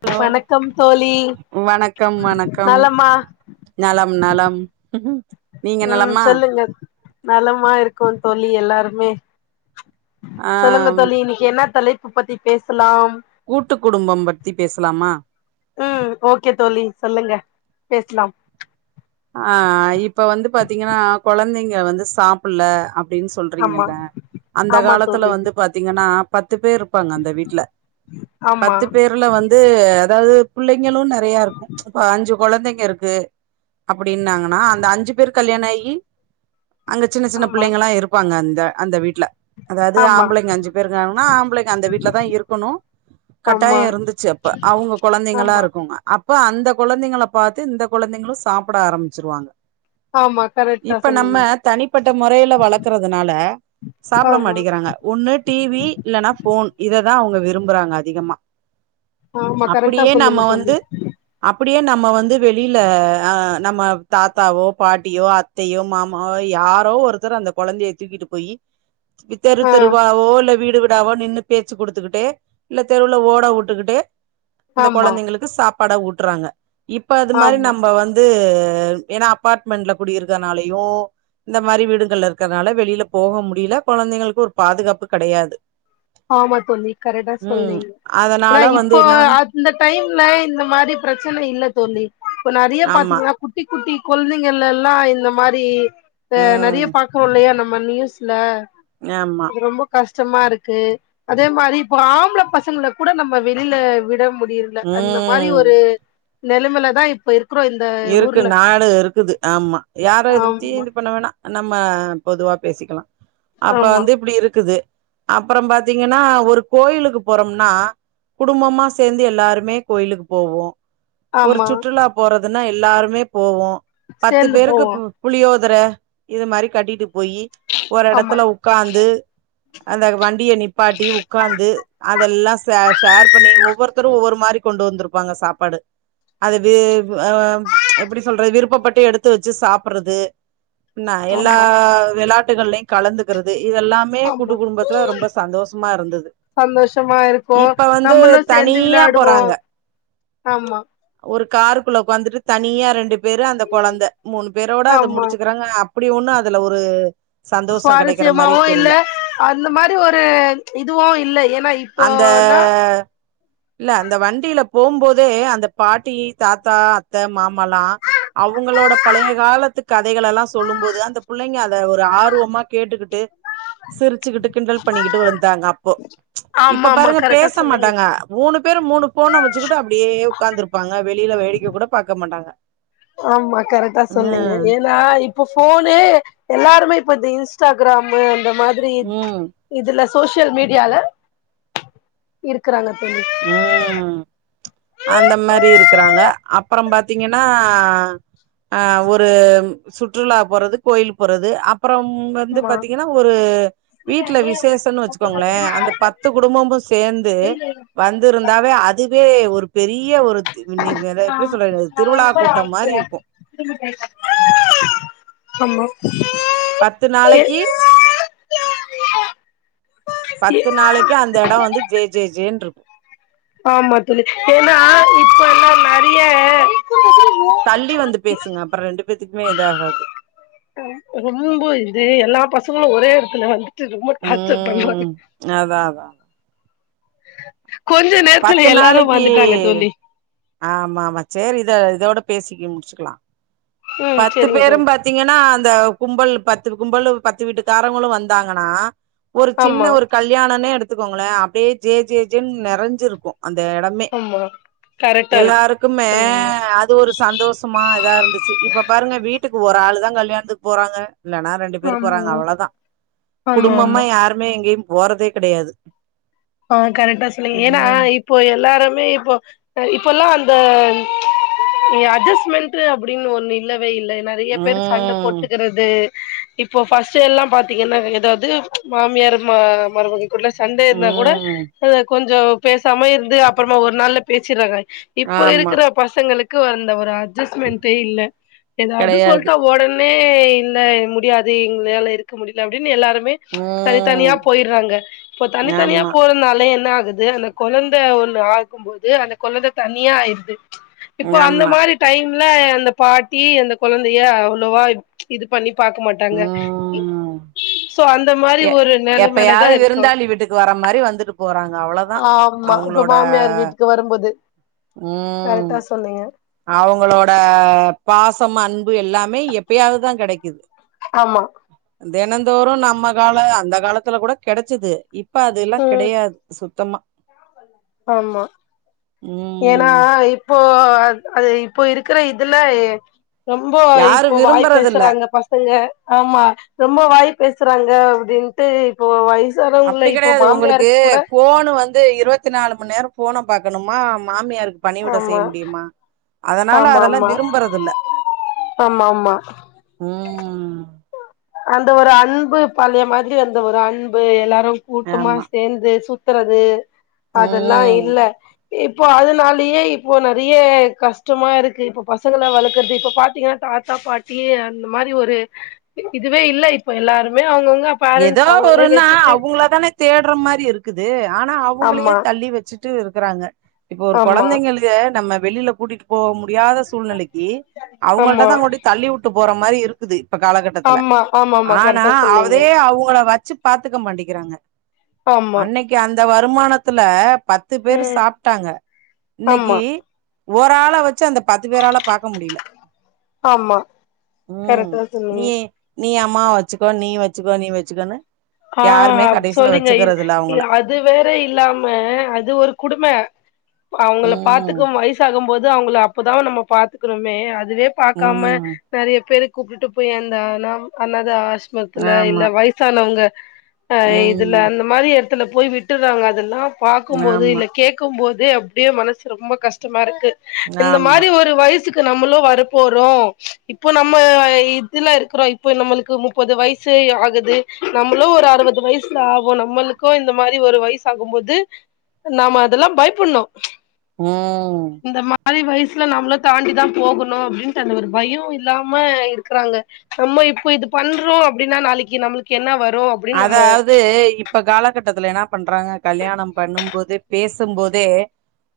hello வணக்கம் தோழி வணக்கம் வணக்கம் நலமா நலம் நலம் நீங்க ம் நலமா சொல்லுங்க நலமா இருக்கோ தோழி எல்லாருமே ஆ சொல்லுங்க தோழி இன்னைக்கி என்னா தலைப்பு பத்தி பேசலாம் கூட்டு குடும்பம் பத்தி பேசலாமா ம் ஓகே தோழி சொல்லுங்க பேசலாம் ஆ இப்ப வந்து பாத்தீங்கன்னா கொழந்தைங்க வந்து சாப்புல்ல அப்டின்னு ஆமா சொல்றீங்கல்ல அந்த ஆமா காலத்துல தோழி வந்து பாத்தீங்கன்னா பத்து பேர் இருப்பாங்க அந்த வீட்ல ஆமா பத்து பேர் ல வந்து அதாவது புள்ளைங்களும் நறைய இருக்கும் இப்ப அஞ்சு குழந்தைங்க இருக்கு அப்டின்னாங்கன்னா அந்த அஞ்சு பேர் கல்யாணம் ஆகி அங்க சின்ன சின்ன ஆமா பிள்ளைங்களாம் இரு ப்பாங்க அந்த அந்த வீட்ல அதாது ஆமா ஆம்பளைங்க அஞ்சு பேருக்காங்கன்னா ஆம்பளைங்க அந்த வீட்ல தான் இருக்கணும் ஆமா கட்டாயம் இருந்துச்சு அப்ப அவுங்க குழந்தைங்களா ஆமா இருக்குங்க அப்ப அந்த கொழந்தைங்க பாத்து இந்த கொழந்தைங்களும் சாப்ட ஆரம்பிச்சிருவாங்க ஆமா கரேட் இப்ப நம்ம தனிப்பட்ட முறையில வளக்குறதுனால சாப்புட ஆமா மாட்டேக்கிறாங்க ஒண்ணு டி வி இல்லன்னா ஃபோன் இததான் அவுங்க விரும்புறாங்க அதிகமா ஆமா கரெக்டா அப்படியே நம்ம சொல்லுங்க தோழி வந்து அப்படியே நம்ம வந்து வெளியில நம்ம தாத்தாவோ பாட்டியோ அத்தையோ மாமாவோ யாரோ ஒருத்தர் அந்த கொழந்தைய தூக்கிட்டு போய் யி தெரு ஆ தெருவாவோ வீடு நாலு நின்னு பேச்சு கொடுத்துக்கிட்டு இல்ல தெருவில ஓட விட்டுக்கிட்டு அந்த ஆமா கொழந்தைங்களுக்கு சாப்பாட ஊட்டுறாங்க இப்ப அது மாரி ஆமா நம்ப வந்து வந்து ஏன்னா அப்பார்ட்மெண்ட்ல குடி இருக்கனாலயும் இந்த மாரி வீடுகள் இருக்கறனால வெளியில போக முடில கொழந்தைங்களுக்கு ஒரு பாதுகாப்பு கடயாது ஆமா தோழி கரெக்டா சொல்லீங்க ஏன்னா அதனால வந்து இப்போ என்னனா அந்த டைம்ல இந்த மாரி பிரச்சன இல்ல தோழி இப்ப நறைய ஆமா பாத்தீங்கன்னா குட்டி குட்டி கொழந்தைகள் எல்லாம் இந்த மாரி நறைய ம் பா இருக்கோம் இல்லையா நம்ம நியூஸ்ல ஆமா ரொம்ப கஷ்டமா இருக் க்கு அதே மாரி இப்போ ஆம்பள பசங்கள கூட நம்ப வெளியில விட முடில அந்த மாரி ம் ஒரு நலைமில தான் இப்ப இருக்கு இருக்கு நாடே இருக்குது ஆமா யாரோ இத பத்தி ஆமா இது பண்ண வேணாம் நம்ம பொதுவா பேசிக்கலாம் அப்ப ஆமா வந்து இப்டி இருக்குது அப்புறோம் பாத்தீங்கன்னா ஒரு கோயிலுக்கு போறோம்னா குடும்பமா சேந்து எல்லாருமே கோயிலுக்கு போவோம் ஒரு ஆமா சுற்றுலா போறதுன்னா எல்லாருமே போவோம் பத்து சேந்து பேருக்கு போவோ புளியோதர இது மாரி கட்டிட்டு போயி ஒரு ஆமா இடத்துல உக்காந்து அந்த வண்டிய நிப்பாட்டி உக்காந்து அதெல்லாம் ஷ ஷேர் பண்ணி ஒவ்வொருத்தரும் ஒவ்வொரு மாரி கொண்டு வந்திருப்பாங்க சாப்பாடு அதுது ஹ எப்டி சொல்றது விருப்பப்பட்டு எடுத்து வெச்சு சாப்புடுறது ன்ன எல்லா ஆமா வெளயாட்டுகளையும் கலந்துகிறது இதெல்லாம் மே குடு ஆமா குடும்பத்துல ரொம்ப சந்தோஷமா இருந்தது சந்தோஷமா இருக்கோம் இப்ப வந்து நம்மளும் சேர்ந்து தனியா போறாங்க விளையாடுவோம் ஆமா ஒரு காருக்குள்ள உக்காந்துட்டு தனியா ரெண்டு பேரு அந்த குழந்த மூணு பேரோட அத ஆமா முடிச்சுக்கிறாங்க அப்டி ஒண்ணும் அதுல ஒரு சந்தோஷோ கெடைக்கிற மாரி சுவாரஸ்யமாவும் இல்ல தெரில அந்த மாரி ஒரு இதுவும் இல்ல ஏன்னா அந்த இப்போனா இல்ல அந்த வண்டியில போம் மோதே அந்த பாட்டி தாத்தா அத்த மாமால்லாம் அவுங்களோட பழய காலத்து கதைகள் எல்லாம் சொல்லும் மோது அந்த பிள்ளைங்க அத ஒரு ஆர்வமா கேட்டுக்கிட்டு சிரிச்சுக்கிட்டு கிண்டல் பண்ணிக்கிட்டு வந்தாங்க அப்போ ஆமா இப்ப ஆமா பாருங்க கரெக்டா பேச சொன்னீங்க மாட்டாங்க மூணு பேரும் மூணு ஃபோனை வச்சுக்கிட்டு அப்டியே உட்காந்துருப்பாங்க வெளியில வேடிக்கை கூட பாக்க மாட்டாங்க ஆமா கரெக்டா சொன்னீங்க ம் ஏனா இப் ப ஃபோனுே எல்லாருமே இப்ப இந்த இன்ஸ்டாகிராமு அந்த மாதிரி ம் இதுல சோசியல் மீடியால இருக்கறாங்க தோழி ம் அந்த மாதிரி இருக்கறாங்க அப்றோ பாத்தீங்கன்னா ஆ ஒரு சுற்றுலா போறது கோயில் போறது அப்றம் ம் வந்து ஆமா பாத்தீங்கன்னா ஒரு வீட்டுல விசேஷன்னு வச்சுக்கோங்களே அந்த பத்து குடும்பமு சேர்ந்து வந்திருந்தாவே அதுவே ஒரு பெரிய ஒரு இன்னைக்கு வர எப்டி சொல்றது திருவிழா கூட்டம் மாதிரி இருக்கு ஆமா பத்து நாளைக்கு பத்து நாளைக்கு அந்த இடம் வந்து ஜே ஜே ஜேன்னு இருக்கு ஆமா தோழி ஏனா இப்ப எல்லா நெறைய தள்ளி வந்து பேசுங்க அப்றம் ரெண்டு பேத்துக்குமே இது ஆகாது ரொம்ப இது எல்லா பசங்களு ஒரே இடத்துல வந்து ம் அத அதா கொஞ்ச நேரத்துல பத்து எல்லாரு நாளைக்கி வந்துட்டாங்க தோழி ஆமா ஆமா சேரி இத இதோட பேசிக்க முடிச்சுக்கலா ம் பத்து செரிங்க பேரும் தோழி பத் பாத்தீங்கன்னா அந்த கும்பல் பத்து கும்பல் பத்து வீட்டுக்காரவங்களு வந்தாங்கன்னா ஒரு ஆமா சின்ன ஒரு கல்யாணனே எடுத்துக்கோங்களே அப்டியே ஜே ஜே ஜேன்னு நெறைஞ்சிருக்கு அந்த இடமே ஆமா கரெக்டா இருக்கு எல்லாருக்குமே சொன்னீங்க அத் ஒரு சந்தோஷமா இதா இருந்துச்சு இப்ப பாருங்க வீட்டுக்கு ஒரு ஆள் தா கல்யாணத்துக்கு போறாங்க இல்லனா ரெண்டு பேர் ஆமா போறாங்க அவ்ளதா ஆமா குடும்பமா ஆமா யாருமே எங்கேயு போறதே கிடையாது ஆ கரெக்டா சொன்னிங்க ஏனா இப்போ எல்லாருமே இப்போ ல்லா அந்த அட்ஜஸ்ட்மெண்ட் அப்டின்னு ஒண்ணு இல்லவே இல்ல நெறைய பேர் சண்ட போட் ம் டுக்கறது இப்போ ப்ர்ஸ்ட் எல்லா பாத்தீங்கன்னா ஏதாவது மாமியார் மருமக உள்ள சண்டேயே இருந்தா கூட ம் அத கொஞ்சோ பேசாம இருந்து அப்றமா ஒரு நாள்ல பேசியறாங்க இப்போ ஆமா இருக்கிற பசங்களுக்கு வந்த ஒரு அட்ஜஸமெண்டே இல்ல ஏதாவது கெடையாது சொல்லட்டா உடனே இல்ல முடியாது எங்களால இருக்க முடியல அப்டின்னு எல்லாருமே தனித்தனியா ம் போயிறாங்க இப்போ தனித்தனியா ஆமா போறனால என்ன ஆகுது அந்த கொழந்தை ஒண்ணு ஆக்குபோது அந்த கொழந்த தனியா ஆயிடுது இப்ப அந்த ஆமா மாரி டைம்ல அந்த பாட்டி அந்த கொழந்தைய அவ்ளோவா இது பண்ணி பாக்க மாட்டா ங்க ம் சோ அந்த மாரி ஒரு நிலமைலதா இருக்கோ இக்கு வர மாரி வந்துட்டு போறாங்க அவ்ளதா ஆமா இப்ப அவங்களோட மாமியார் வீட்டுக்கு வரும்போது ம் கரெக்டா சொன்னீங்க அவங்களோட பாசம் அன்பு எல்லாமே எப்பயாவதுதா கெடைக்குது ஆமா தினந்தோறு நம்ம கால அந்த காலத்துல கூட கெடைச்சது இப்பா அதெல்லா ம் கிடையாது சுத்தமா ஆமா ம் ஏனாப் இப்போ அது இப்போ இருக்கிற இதுல ஏ ரொம்போ யாரு இப்போ வாய் விரும்புறதில்ல பேசுறாங்க பா தங்க ஆமா ரொம்ப வாய் பேசுறாங்க அப்டின் அப்டி கெடையாது உங்ளுக்கு மாமியாருக்கு கூட போனு வந் து இருவத்தி நாலு மணி நேரோ போன பாக்கணுமா மாமியார் பணிவிட செய்ய ஆமா முடியுமா அதனால ஆமா அதெல்லா ஆமா விரும்புறது இல்ல ஆமா ஆமா உம் அந்த ஒரு அன்பு பழைய மாதிரி அந்த ஒரு அன்பு எல்லாரு கூட்டமா ஆமா சேர்ந்து சுத் றது அதெல்லா ம் இல்ல இப்போ அதனாலயே இப்போ நறைய கஷ்டமா இருக்கு இப்ப பசங்க வளர்க்கறது இப்ப பாத்தீங்னா தாத் த்தா பாட்டி அந்த மாதிரி ஒரு இதுவே இல்ல இப்ப எல்லாருமே அவுங்க அவுங்க ஏதோ ஒருன்னா அவங்கள தானே தேடுற மாதிரி இருக்குது ஆனா அவங்களையே ஆமா தள்ளி வச்சிட்டு இருக்றாங்க இப்ப ஒரு ஆமா கொழந்தைங்களுக் த நம்ம வெளியில கூட்டிட்டு போ முடியாத சூழ்நிலைக்கு அவுங்கள்ட ஆமா தா கொண்டி தள்ளி உட்டு போற மாரி இருக்குது இப்ப காலகட்டத்துல ஆமா ஆமா ஆமா ஆனா கரெக்டா அவத் சொன்னீங்க அதே அவங்கள வச்சி பாத்துக்க மாண்டிக்கிறாங்க ஆமா அன்னைக்கு அந்த வருமான த்துல பத்து பேரு ம் சாப்டாங்க இன்னைக்கி ஆமா ஒராள வச்சி அந்த பத்து பேரால பாக்க முடியல ஆமா உம் கரெக்டா சொன்னீங்க நீ அம்மாவ வச்சிகோ நீ வச் சிகோ நீ வச்சிகோனு ஆ சொல்லுங்க இது இல்ல அவங்கள அது அது வேற இல்லாம அது ஒரு குடுமை அவங்கள ம் பாத்துக்கும் வயசாகும் போது அவங்கள அப்பதா நம்ம பாத்துக்கணுமே அதுவே பாக்காம ம் நறைய பேரு கூப்டு போய் அந்த அனாம் அனாத ஆசரமத்துல ஆமா இல்ல வயசானவங்க அ இதுல ம் அந்த மாதிரி எடத்துல போய் விட்டுறாங்க அதெல்லா பாக்கும்போது ஆமா இல்ல கேக் கும் போது அப்டியே மனசு ரொம்ப கஷ்டமா இருக்கு இந்த ஆமா மாதிரி ஒரு வயசு சிக்கு நம்ளும் வர போறோ இப்போ நம்ம வ இதுல்ல இருக்கிறோ இப்போ நம்ளுக்கு முப் பது வயசு ஆகுது நம்மளு ஒரு அறுவது வயசுல ஆகு நம்மளுக்கு இந்த மாதிரி ஒரு வயசு ஆகும் போது நாம அதெல்லா பயபுன்னு உம் இந்த மாதிரி வயசுல நம்மளு தாண்டி தா போகணு அப்டின்னுட்டு அந்த ஒரு பயோ இல்லாம இருக்றாங்க நம்ம இப்ப இது பண்றோ அப்டின்னா நாளைக்கு நம்ளுக்கு என்ன வரு அப்டின்னு நம்ம அதாவது இப் ப காலகட்டத்துல என்ன பண்றாங்க கல்யாணம் பண்ணும் போது பேசும் போதே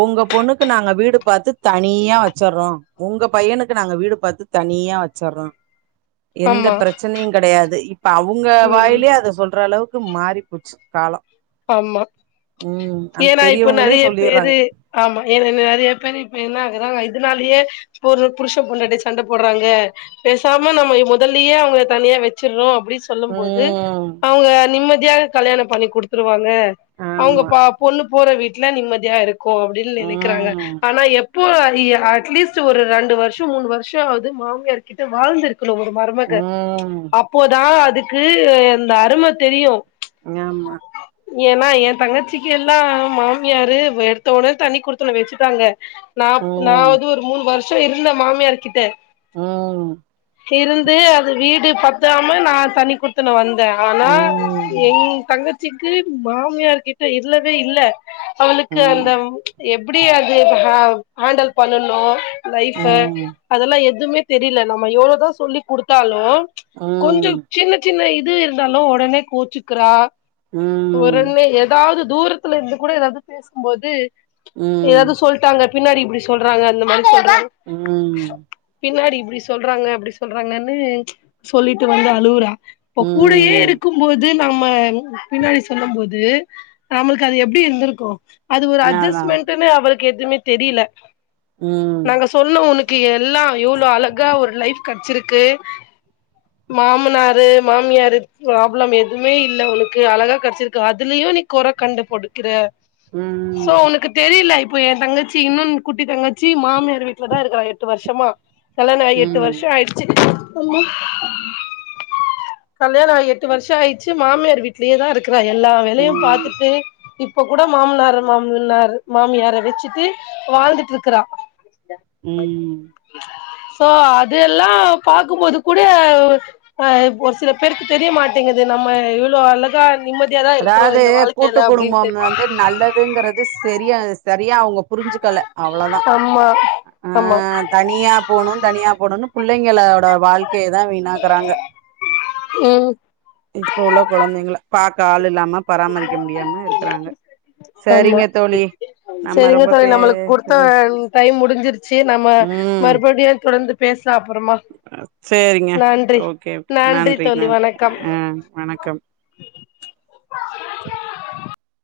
உங்க பொண்ணுக்கு நாங்க வீடு பாத்து தனியா வச்சறறோ உங்க பையனுக்கு நாங்க வீடு பாத்து தனியா வச்சறறோ எந்த ஆமா பிரச்சனையு கெடையாது இப்ப அவங்க வாயில் ம் அது சொல்ற அளவுக்கு மாறிப்போச்சு காலோ ஆமா ம் அந்த ஏனா இப்ப பெரியவங்களே நறைய சொல்லிர்றாங்க பேரு ஆமா ஏர் என்ன நறைய பேர் இப்ப என்ன ஆகுறாங்க இதனாலயே ஒரு புருஷ பொன்டாட்டி சண்ட போடுறாங்க பேசாம நம்ம முதல்லயே அவங்க தனியா வச்சிறோம் இபுடி சொல்லும் போது ம் அவுங்க நிம்மதியாக கல்யாண பண்ணி குடுத்துருவாங்க அவுங்க ஆமா பா பொண்ணு போற வீட்டுல நிம்மதியா இருக்கு அப்படின் நெனைக்கிறாங்க ம் ஆனா எ இப்போ இ அட்லீஸ்ட் ஒரு ரெண்டு வர்ஷோ மூணு வர்ஷோ ஆவது மாமியார் கிட்ட வாழ்ந்திரு குணு ஒரு மருமக ம் அப்போதா அதுக்கு இந்த அரும தெரியு ஞாமா ஏனா எ தங்கச்சிக்கெல்லா மாமியாரு எடுத்தோடனே தனி குடுத்தன வெச்சுட்டாங்க நா நா ம் வது ஒரு மூணு வர்ஷோ இருந்த மாமியார்க்கிட்ட ம் இருந்து அது வீடு பத்தாம நா தனி குத்துன வந் த ம் ஆனா ம் என் தங்கச்சிக்கு மாமியார் கிட்ட இர்லவே இல்ல அவளுக்கு அந்த ம் எப்புடி அது ஹ ஹண்டல் பண்ணணு லைஃப ம் அதெல்லா எதுமே தெரில நம்ம எவ்ளோ தா சொல்லி குடுத்தாலு கொஞ்ச சின்ன சின்ன இது இருந்தாலு உடனே கோச்சுக்கிறா ம் உடனே எதாவது தூரத்துல இருந்து கூட எதாவது பேசும்போது ம் எதாவது சொல் டாங்க பின்னாடி இப்டி சொல்றாங்க அந்த மாதி சொல்ற ம் பின்னாடி இப்டி சொல்றாங்க அப்டி சொல்றாங்கன்னு சொல்லிட்டு வந்து அலவுரா ப கூடேயே ம் இரு கும்போது நம்ம பின்னாடி சொல்லும் போது நம்ளுக்கு அது எப்டி இருந்திருக்கு அது ஒரு அதா அஜஸ்மெண்ட்ன்னு அவளுக்கு எதுவுமே தெரில ம் சொன்னோ ஒனக்கு எல்லா எவ்ளோ அழகா ஒரு லைஃப் கெடச்சிருக்கு மாமனாரு மாமியாரு ப்ராப்ளம் எதுவுமே இல்ல ஒனக் கு அழகா கெடச்சிருக்கு அதுலயு நீ கொற கண்டுபிடிக்குற ம் சோ ஒனுக்கு தெரில இப்போ எ தங்கச்சி இன்னொன் குட்டி தங்கச்சி மாமியார் வீட்டுல தா இருக்குறா எட்டு வர்ஷமா கல்யாண ஆகி எட்டு வர்ஷ ஆயிடுச்சு கல்யாண ஆகி எட்டு வர்ஷ ஆயிட்ச்சு மாமியார் வீட்லயே தா இருக் கிறா எல்லா வேலையு ம் பாத்துட்டு இப்ப கூட மாமனார மாமனார் மாமியார வெச்சிட்டு வாழ்ந்துட்டுருக்குறா ம் சோ அது எல்லா பாக்கும்போது கூட அ இப்ப ஒரு சில பேருக்கு தெரியமாட்டேங்குது நம்ம எவ்ளோ அழகா நிம்மதியாதா இருக்குறோ அதாவ்து இந்த கூட்டு வாழ்க்கையில அப்டின்ட்டு குடும்பம் வந்து நல்ல துங்குறது செரிய சரியா அவுங்க புரிஞ்சுக்கல அவ்ளோதா ஆமா ஆ ஆமா தனியா போணு தனியா போணுன்னு புள்ளைங்களோட வாழ்க்கையைதா வீணாக்குறாங்க ம் இப்ப உள்ள கொழந்தைங்கள பாக்க ஆள் இல்லாம பராமரிக்க முடியாம இருக்கிறாங்க சரிங்க தோழி சரிங்க ரொம்ப தோழி பே நம்மளுக் குடுத்த டைம் முடிஞ்சிருச்சு நம்ம ம் மறுபடியு தொடர்ந்து பேஸ்லா அப்புறமா சேரிங்க நன்றி ஓகே நன்றி தோழி நன்றி வணக்கம் ஆ வணக்கம்